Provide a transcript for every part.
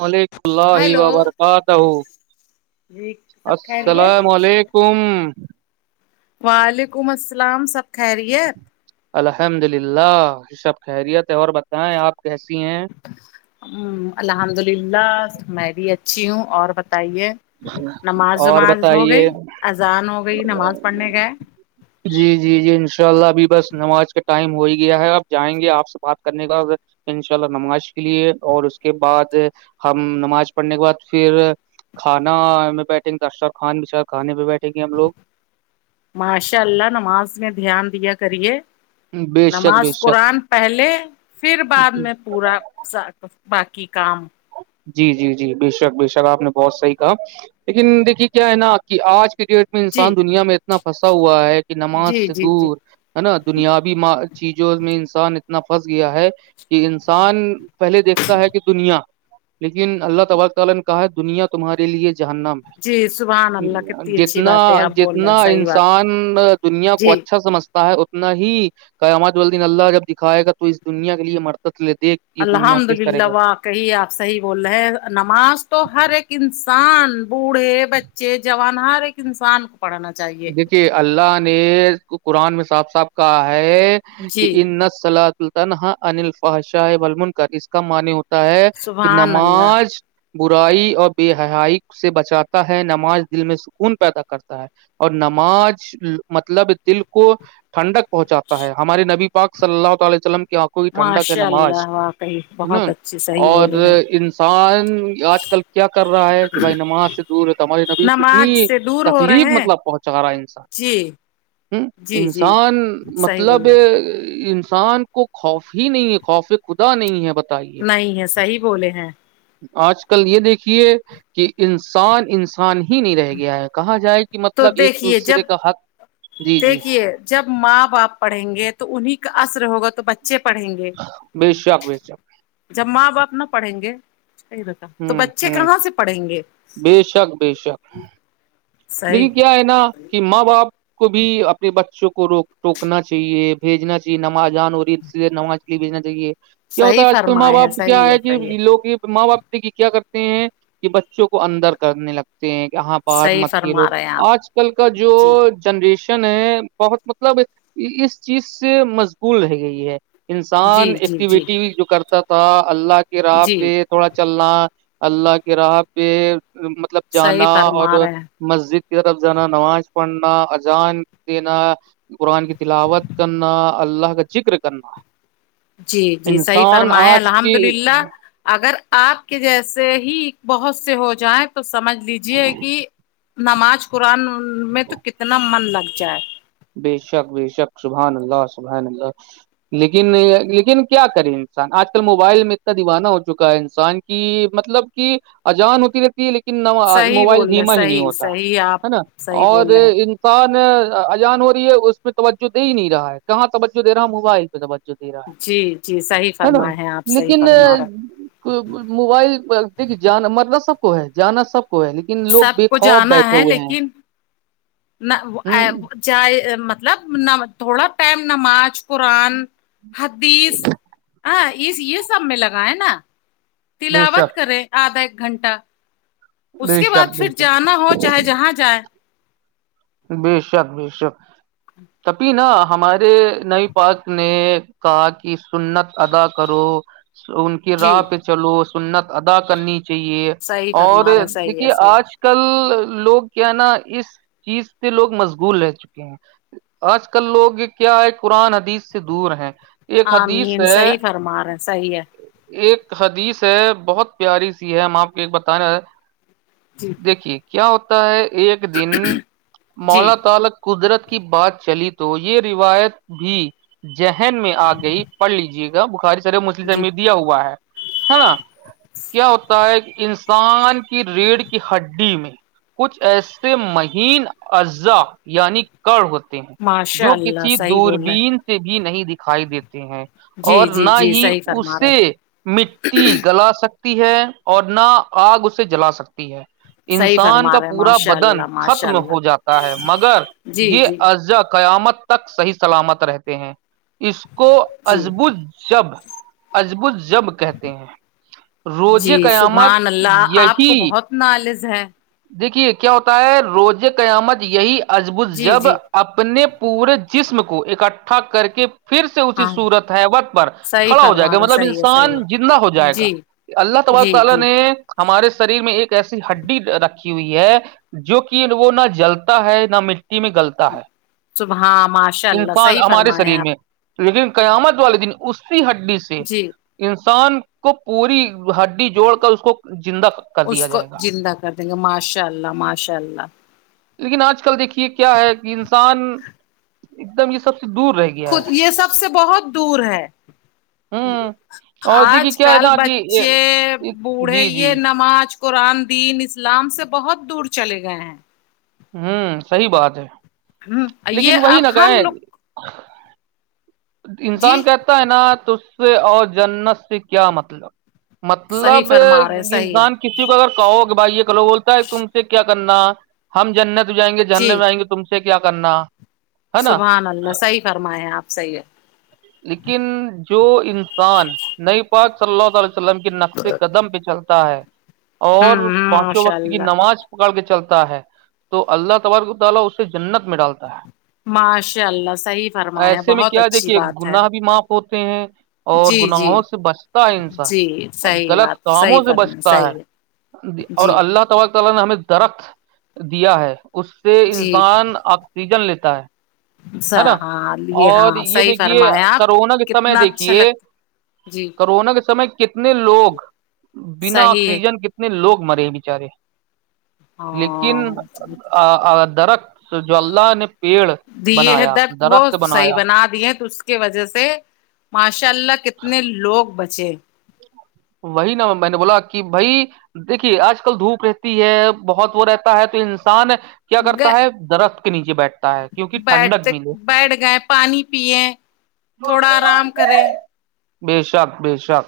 وعلیکم اللہ ہیلو وبرکاتہ جی سب خیریت السلام علیکم کم وعلیکم السلام خری ہے الحمد للہ رشب خیریت ہے اور بتائیں آپ کیسی ہیں ہ الحمد للہ میں بھی اچھی ہوں اور بتائیے نماز اور وماز ہو بتائیے گئی اذان ہو گئی نماز پڑھنے گئے جی جی جی انشاء اللہ ابھی بس نماز کا ٹائم ہو ہی گیا ہے اپ جائیں گے آپ سے بات کرنے کا ان شاء اللہ نماز کے لیے اور اس کے بعد ہم نماز پڑھنے کے بعد پھر کھانا میں بیٹھیں گے درشر خانچار کانے میں بیٹھیں گے ہم لوگ ماشاء اللہ نماز میں دھیان دیا کریے لوگ بے شک بے نماز شک قرآن پہلے پھر بعد میں پورا باقی کام جی جی جی بے شک بے شک آپ نے بہت صحیح کہا لیکن دیکھیے کیا ہے نا کہ آج کی ڈیٹ جی انسان دنیا میں اتنا پھنسا ہوا ہے کہ نماز جی سے جی جی دور ہے نا دنیابی چیزوں میں انسان اتنا پھنس گیا ہے کہ انسان پہلے دیکھتا ہے کہ دنیا لیکن اللہ تبارک تعی نے کہا دنیا تمہارے لیے جہانناا جی سبحان اللہ کتنی اچھی جتنا بات ہے آپ بول رہے ہیں جتنا صحیح بات ہے انسان دنیا کو جی اچھا سمجھ ہے اتنا ہی قیامت والدین اللہ جب دکھائے گا تو اس دنیا کے لیے مرتب لے دیکھ یہ دنیا الحمد کس طرح کا للہ واقعی آپ صحیح بول رہے ہیں نماز تو ہر ایک انسان بوڑھے بچے جوان ہر ایک انسان کو پڑھانا چاہیے کہ اللہ نے قرآن میں صاف صاف کہا ہے کہ جی ان نسل سلطان ہاں ان الفاشاہ بلمنک اس کا منی ہوتا ہے کہ سبحان اللہ نماز برائی اور بے حائی سے بچاتا ہے نماز دل میں سکون پیدا کرتا ہے اور نماز مطلب دل کو ٹھنڈک پہنچاتا ہے ہمارے نبی اک سلہ تعلیہ وسلم آنکھوں کی ٹھنڈا کیا ماشاء نماز اللہ واقعی ہے نا بہت اچھی صحیح اور بولے ہیں انسان آج کل کیا کر رہا ہے کہ بھائی نماز سے دور ہے تو ہماری نبی نماز کتنی سے دور ہو تکلیف رہے ہیں مطلب پہنچا رہا انسان جی ہ جی جی انسان صحیح مطلب بول رہے انسان کو خوف ہی نہیں ہے خوف خدا نہیں ہے بتا نہیں ہے صحیح بولے ہیں آج کل یہ دیکھیے کہ انسان انسان ہی نہیں رہ گیا ہے کہا جائے کہ مطلب تو مطلب ایک دیکھیے جب دوسرے کا حق جی جی دیکھیے جب ماں باپ پڑھیں گے تو انہیں کا اثر ہوگا تو بچ بچے پڑھیں گے بے شک بے شک جب ماں باپ نہ پڑھیں گے [unintelligible] صحی بتا تو بچے کہاں سے پڑھیں گے ب شک بے شک صحیح دیکے کیا ہے نا کہ ماں باپ کو بھی اپنے بچوں کو روک ٹوکنا چاہیے بھیجنا چاہیے نمازجان ہو رہی ہے اسے نمازلی بھیجنا چاہیے کیا ہوتا صحیح ہے آج کل ماں فرمائے ہیں باپ کیا صحیح ہے کہ صحیح لوگ ماں باپ کہ کیا کرتے ہیں کہ بچوں کو اندر کرنے لگتے ہیں کہ ہاں پار صحیح مت کھیلو فرما رہے ہیں آپ آج کل کا جو جی جنریشن ہے بہت مطلب اس چیز سے مشغول رہ گئی ہے انسان جی جی جی ایکٹیویٹی جو کرتا تھا اللہ کے راہ جی پہ تھوڑا چلنا اللہ کے راہ پہ مطلب صحیح جانا فرما اور رہے ہیں مسجد کی طرف جانا نماز پڑھنا اجان دینا قرآن کی تلاوت کرنا اللہ کا ذکر کرنا جی جی صحیح انسان فرمائےیں آج الحمد کی للہ اگر آپ کے جیسے ہی بہت سے ہو جائیں تو سمجھ لیجے کہ نماز قرآن میں تو کتنا من لگ جائے بے شک بے شک سبحان اللہ سبحان اللہ لیکن لیکن کیا کرے انسان آج کل موبائل میں اتنا دیوانہ ہو چکا ہے انسان کہ مطلب کہ اجان ہوتی رہتی لیکن صحیح موبائل بول رہے دھیما ہی نہیں صحیح ہوتا صحیح آپ ہے نا صحیح اور بول رہے ہیں ان ان اجان ہو رہی ہے اس میں توجہ د ہی نہیں رہا ہے کہاں توجہ دے رہا ہوں موبائل پہ توجہ جو د جی جی صحیح رہا ہے نا فرمائے ہیں آپ صحیح لیکن فرما رہے موبائل د جانا مرلہ سب کو ہے جانا سب کو ہے لیکن لوگ سب بے کو خوف جانا بیٹھے ہے ہوئے ہیں لیکن ہ جائے مطلب تھوڑا پیم نماز قرآن حدیث ہ اس یہ سب میں لگائیں نا بے تلاوت شک کرے آدھا ایک گھنٹہ اس بے کے بعد شک بے پھر شک جانا ہو چاہے جہاں جائے ب شک بے شک کبھی نا ہمارے نئی پاک نے کہا کہ سنت ادا کرو ان کی جی راہ پہ چلو سنت ادا کرنی چاہیے صحیح اور فرما رہے صحیح ہے دیکھیے صحیح آج کل لوگ کیا نا اس چیز سے لوگ مشغول رہ چکے ہیں آج کل لوگ کیا ہے قرآن حدیز سے دور ہیں ایک ہاں حدیث مین ہے صحیح فرمار رہ ہے صحیح ہے ایک حدیث ہے بہت پیاری سی ہے ہم آپ کو ایک بتانا جی دیکھیے کیا ہوتا ہے ایک دن جی مولا طالب قدرت کی بات چلی تو یہ روایت بھی ذہن میں آ گئی پڑھ لیجیے گا بخاری سر جی مسلم ت دیا ہوا ہے ہے نا کیا ہوتا ہے انسان کی ریڑھ کی ہڈی میں کچھ ایسے م ہین اجزا یعنی کر ہوتے ہیں ماشاء جو اللہ کسی صحیح بول رہے دوربین سے بھی نہیں دکھائی دیتے ہیں جی اور جی نہ جی ہی صحیح فرما رہے اسے مٹی گلا سکتے ہے اور نہ آگ اسے جلا سکتی ہے صحیح انسان فرما کا رہے پورا ماشاء بدن اللہ ماشاء میں ہو اللہ جاتا ہے مگر جی یہ جی ال جا قیامت تک صحیح سلامت رہتے ہیں اس کو جی ازبو جب ازبو جب کہتے ہیں جی روزے قیامت سبحان اللہ آپ کو یہی بہت نالز ہے دیکھیے کیا ہوتا ہے روزے قیامت یہی ازب جی جب جی اپنے پورے جسم کو اکٹھا کر کے پھر سے اسی ہاں صورت ہے وت پر صحیح کھڑا ہو جائے فرما گا رہا مطلب صحیح ہے صحیح انسان زندہ ہو ہے جائے گا جی اللہ تبارک و جی تعالی جی نے ہمارے سریر میں ایک ایسی ہڈی ہوئی ہے جو کہ وہ نہ جلتا ہے نہ مٹی میں گلتا ہے صبحاں ماشاء اللہ انسان صحیح ہمارے فرمائیں شریر آپ میں لیکن قیامت والے دن اسی ہڈی سے جی انسان کو پوری ہڈی جوڑ کر اس کو زندہ کر اس دیا کو جائے گا زندہ کر دیں گے ماشاء اللہ ماشاء اللہ لیکن آج کل دیکھیے کیا ہے کہ انسان ایک دم یہ سب سے دور رہے گی خود یہ سب سے بہت دور ہے ہوں اور آج دیکھیے کیا ہے کل نا کہ بچے یہ- بوڑھے جی جی یہ نماز قرآن دین اسلام سے بہت دور چلے گئے ہیں ہوں صحی بات ہے ہ لیکن یہ وہی اب نہ ہم کہیں لوگ انسان جی کہتا ہے نا ت سے اور جنت سے کیا مطلب صحیح مطلب فرما رہے صحیح ہے انسان کسی کو اگر کہو کہ بھائی یہ کہو بولتا ہے تم سے کیا کرنا ہم جنت جائیں گے جی جھرنے میں آئیں گے تم سے کیا کرنا ہے نا سبحان اللہ صحیح فرمائے ہے آپ صحیح ہے لیکن جو انسان نئی پاک صلہ تعالی س کے نقشے قدم پہ چلتا ہے اور ہوں پانچوں ماشاء وقت کی اللہ نماز [unintelligible] ماشاء اللہ صحیح فرما ہے ایسے میں بہت کیا اچھی دیکھیے بات ہے گناہ بھی معاف ہوتے ہیں اور جی جی گناہوں سے بچتا ہے انسان جی صحیح غلط بات کاموں صحیح سے فرمایا بچتا ہے صحیح اور جی اللہ تبار ت نے ہمیں درخت دیا ہے اس سے جی انسان آکسیجن لیتا ہے ہے نا س- ہاں یہ اور ہاں یہ صحیح دیکھیے فرمایا آپ کرونا کے سمے کتنا اچھا دیکھیے لگتا جی کرونا کے سمے کتنے لوگ بنا صحیح ہے آکسیجن کتنے لوگ مرے بچارے لیکن ہاں درخت جولہ نے پیڑ دیے ہیں بنایا درد وہ درخت صحیح بنایا بنا دیے تو کی وجہ سے ماشاء اللہ کتنے لوگ بچے وہی نا میں نے بولا کہ بھائی دیکھیے آج کل دھوپ رہتی ہے بہت وہ رہتا ہے تو انسان کیا کرتا گ- ہے درخت کے نیچے بیٹھتا ہے کیونک ٹھنڈک بیٹھتے ملے بیٹھ گئے پانی پیے تھوڑا آرام کرے ب شاک ب شاک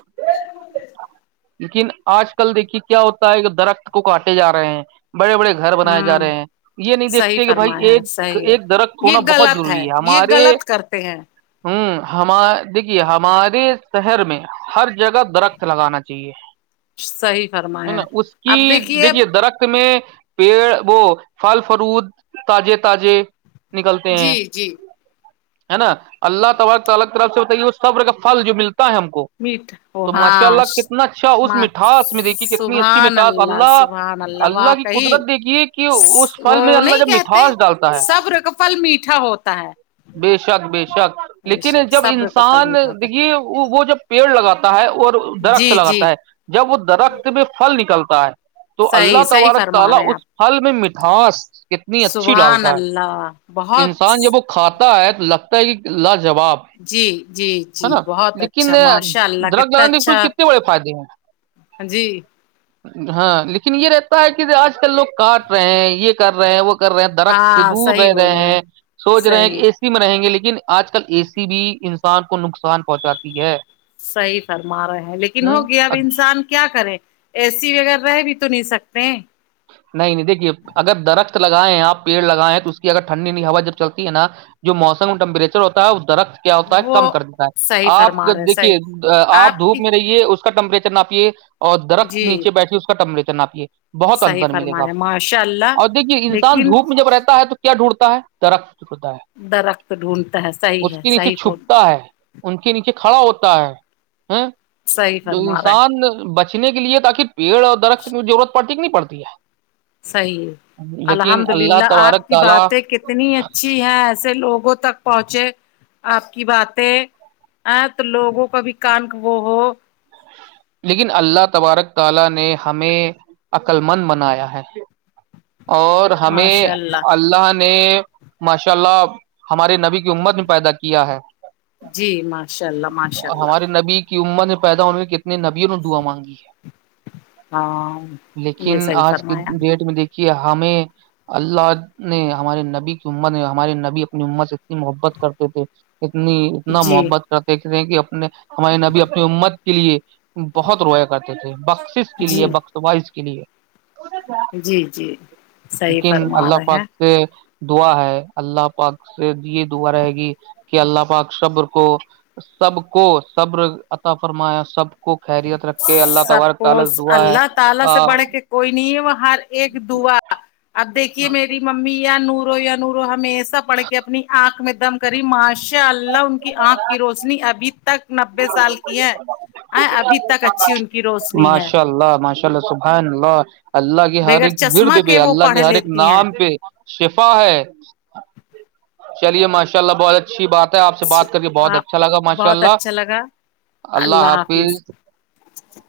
لیکن آج کل دیکھیے کیا ہوتا ہے کہ درخت کو کاٹے جاے ہیں بڑے بڑے گ گھر بنائے جا ہوں رہے ہیں یہ نہیں صحیح دیکھتے کہ بھائی فرمایا ہے ایک صحیح ہے ایک درخت یہ ہونا بہت غلط ضروری ہے یہ ہمارے غلط کرتے ہیں ہوں ہم دیکھیے ہمارے شہر میں ہر جگہ درخت لگانا چاہے صحیح ہے فرمایا نا اس کی اب دیکھیے درخت میں پیڑ وہ پھل فروود تازے تازے نکلتے ہیں جی جی ہے نا اللہ تبار الگ طرف سے بتائیے وہ سبر کا پل جو ملتا ہے ہم کو میٹ ا تو ماشاء ہاں اللہ کتنا اچھا اس ماں مٹھاس میں دیکھیے کتنی اچھی سبحان مٹھاس اللہ سبحان اللہ کی واقعی قدرت دیکھیے کہ اس فھل وہ میں اللہ نہیں جب کہتے مٹھاس ڈالتا ہے صبر کا پھل میٹھا ہوتا ہے بے شک بے شک بے لیکن شک جب صبر کا پھل انسان میٹھا ہوتا دیکھیے وہ جب پیڑ لگاتا ہے اور ہے درخت جی جی لگاتا ہے جب وہ درخت میں پھل نکلتا ہے تو اللہ صحیح صحیح تبارک فرما تعالی رہے ہیں اس آپ پھل میں مٹھاس کتنی اچھی سبحان ڈالتا ہے اللہ بہت انسان جب وہ کھاتا ہے تو لگتا ہے کہ لاجواب جی جی ہے جی نا بہت لیکن اچھا ماشاء اللہ ڈرگ کتنا لگان د سو اچھا کتنے کو فائدے ہیں جی ہاں لیکن یہ رہتا ہے کہ آج کل لوگ کاٹ رہے ہیں یہ کر رہے ہیں وہ کر رہے ہیں درخت سے ہاں دور صحیح رہ رہے بولے ہیں سوچ رہے ہیں صحیح کہ اس میں رہیں گے لیکن آج کل اے سی بھی انسان کو نقصان پہنچاتی ہے صحیح فرما رہے ہیں لیکن ہ ہوگیا اب انسان کیا کرے اے سی وغیرہ رہ بھی تو نہیں سکتے ہیں نہیں نہیں دیکھیے اگر درخت لگائے ہیں آپ پیڑ لگائےیں تو اس کی اگر ٹھنڈی ہوا جب چلتی ہے نا جو موسم ٹمپریچر ہوتا ہے وہ درخت کیا ہوتا ہے کم وہ کر دیتا ہے صحیح آپ فرما رہے صحیح دیکھیے آپ دھوپ میں رہیے اس کا ٹمپریچر ناپیے اور درخت جی نیچے بیٹھی اس کا ٹمپریچر ناپیے بہت صحیح انتر ملے گا فرمایا آپ کو ماشاء اللہ اور دیکھیے انسان لیکن دھوپ میں جب رہتا ہے تو کیا ڈھونڈتا ہے درخت ڈڑتا ہے درخت ڈھونڈتا ہے صحی اس ہے کے نیچے صحیح ف چھپتا ہے ان کے نیچے کھڑا ہوتا ہے ہ صحیح تو فرما رہے انسان بچ پچنے کے لیے تاکہ پیڑ اور درخت کی ضرورت پڑتی کی نہیں پڑتی ہے صحیح لیکن الحمد اللہ للہ آپ تبارک کی تعالیٰ باتیں کتنی ا ا جی ہیں ایسے لوگوں تک پہنچے آپ کی باتیں ا تو لوگوں کا بھی کانک وہ ہو لیکن اللہ تبارک تعالی نے ہمیں عقل مند بنایا ہے اور ہمیں اللہ نے ماشاء اللہ ہمارے نبی کی امت نے پیدا کیا ہے جی ماشاء اللہ ماشاء اللہ ہمارے نبی کی امر میں پیدا ہونے میں کتنے نبیوں نے دعا مانگی ہے ہاں یہ لیکن صحیح آج کی فرمایا ڈیٹ میں دیکھیے ہمیں اللہ نے ہمارے نبی کی امر نے ہمارے نبی اپنی امر سے اتنی محبت کرتے تھے اتنی اتنا جی محبت کرتےتے ہیں کہ اپنے ہماریے نبی اپنی ات کے لیے بہت رویا کر تھے بخشس کے لیے جی بخش وائز کے لیے جی جی صحیح لیکن فرما اللہ رہے پاک ہیں سے دعا ہے اللہ پاک سے یہ دعا رہے گی کہ اللہ پاک صبر کو سب کو صبر عطا فرمایا سب کو خریت رکھ کے اللہ سب تبارک کو تالس دعا ہے اللہ تعالی سے بڑھ کے کوئی نہیں ہے وہ ہر ایک دعا اب دیکھیے میری ممی یا نورو نورو ہمیشہ پڑھ کے اپنی آنکھ میں دم کری ماشاء اللہ ان کی آنکھ کی روز نی ابھی تک نبے سال کی ہے ابھی تک اچھی ان کی روشنی ہے ماشاء اللہ ماشاء اللہ سبحان اللہ اللہ کے ہر بغیر ایک ورد چشمہ پہ وہ اللہ پڑھ کے ہر ایک لیتی ہیں نام پہ شفا ہے چلیے ماشاء اللہ بہت ا اچھی بات ہے آپ سے بات کر کے بہت آپ اچھا لگا ماشاء بہت اللہ اچھا لگا اللہ حافظ [inaudible]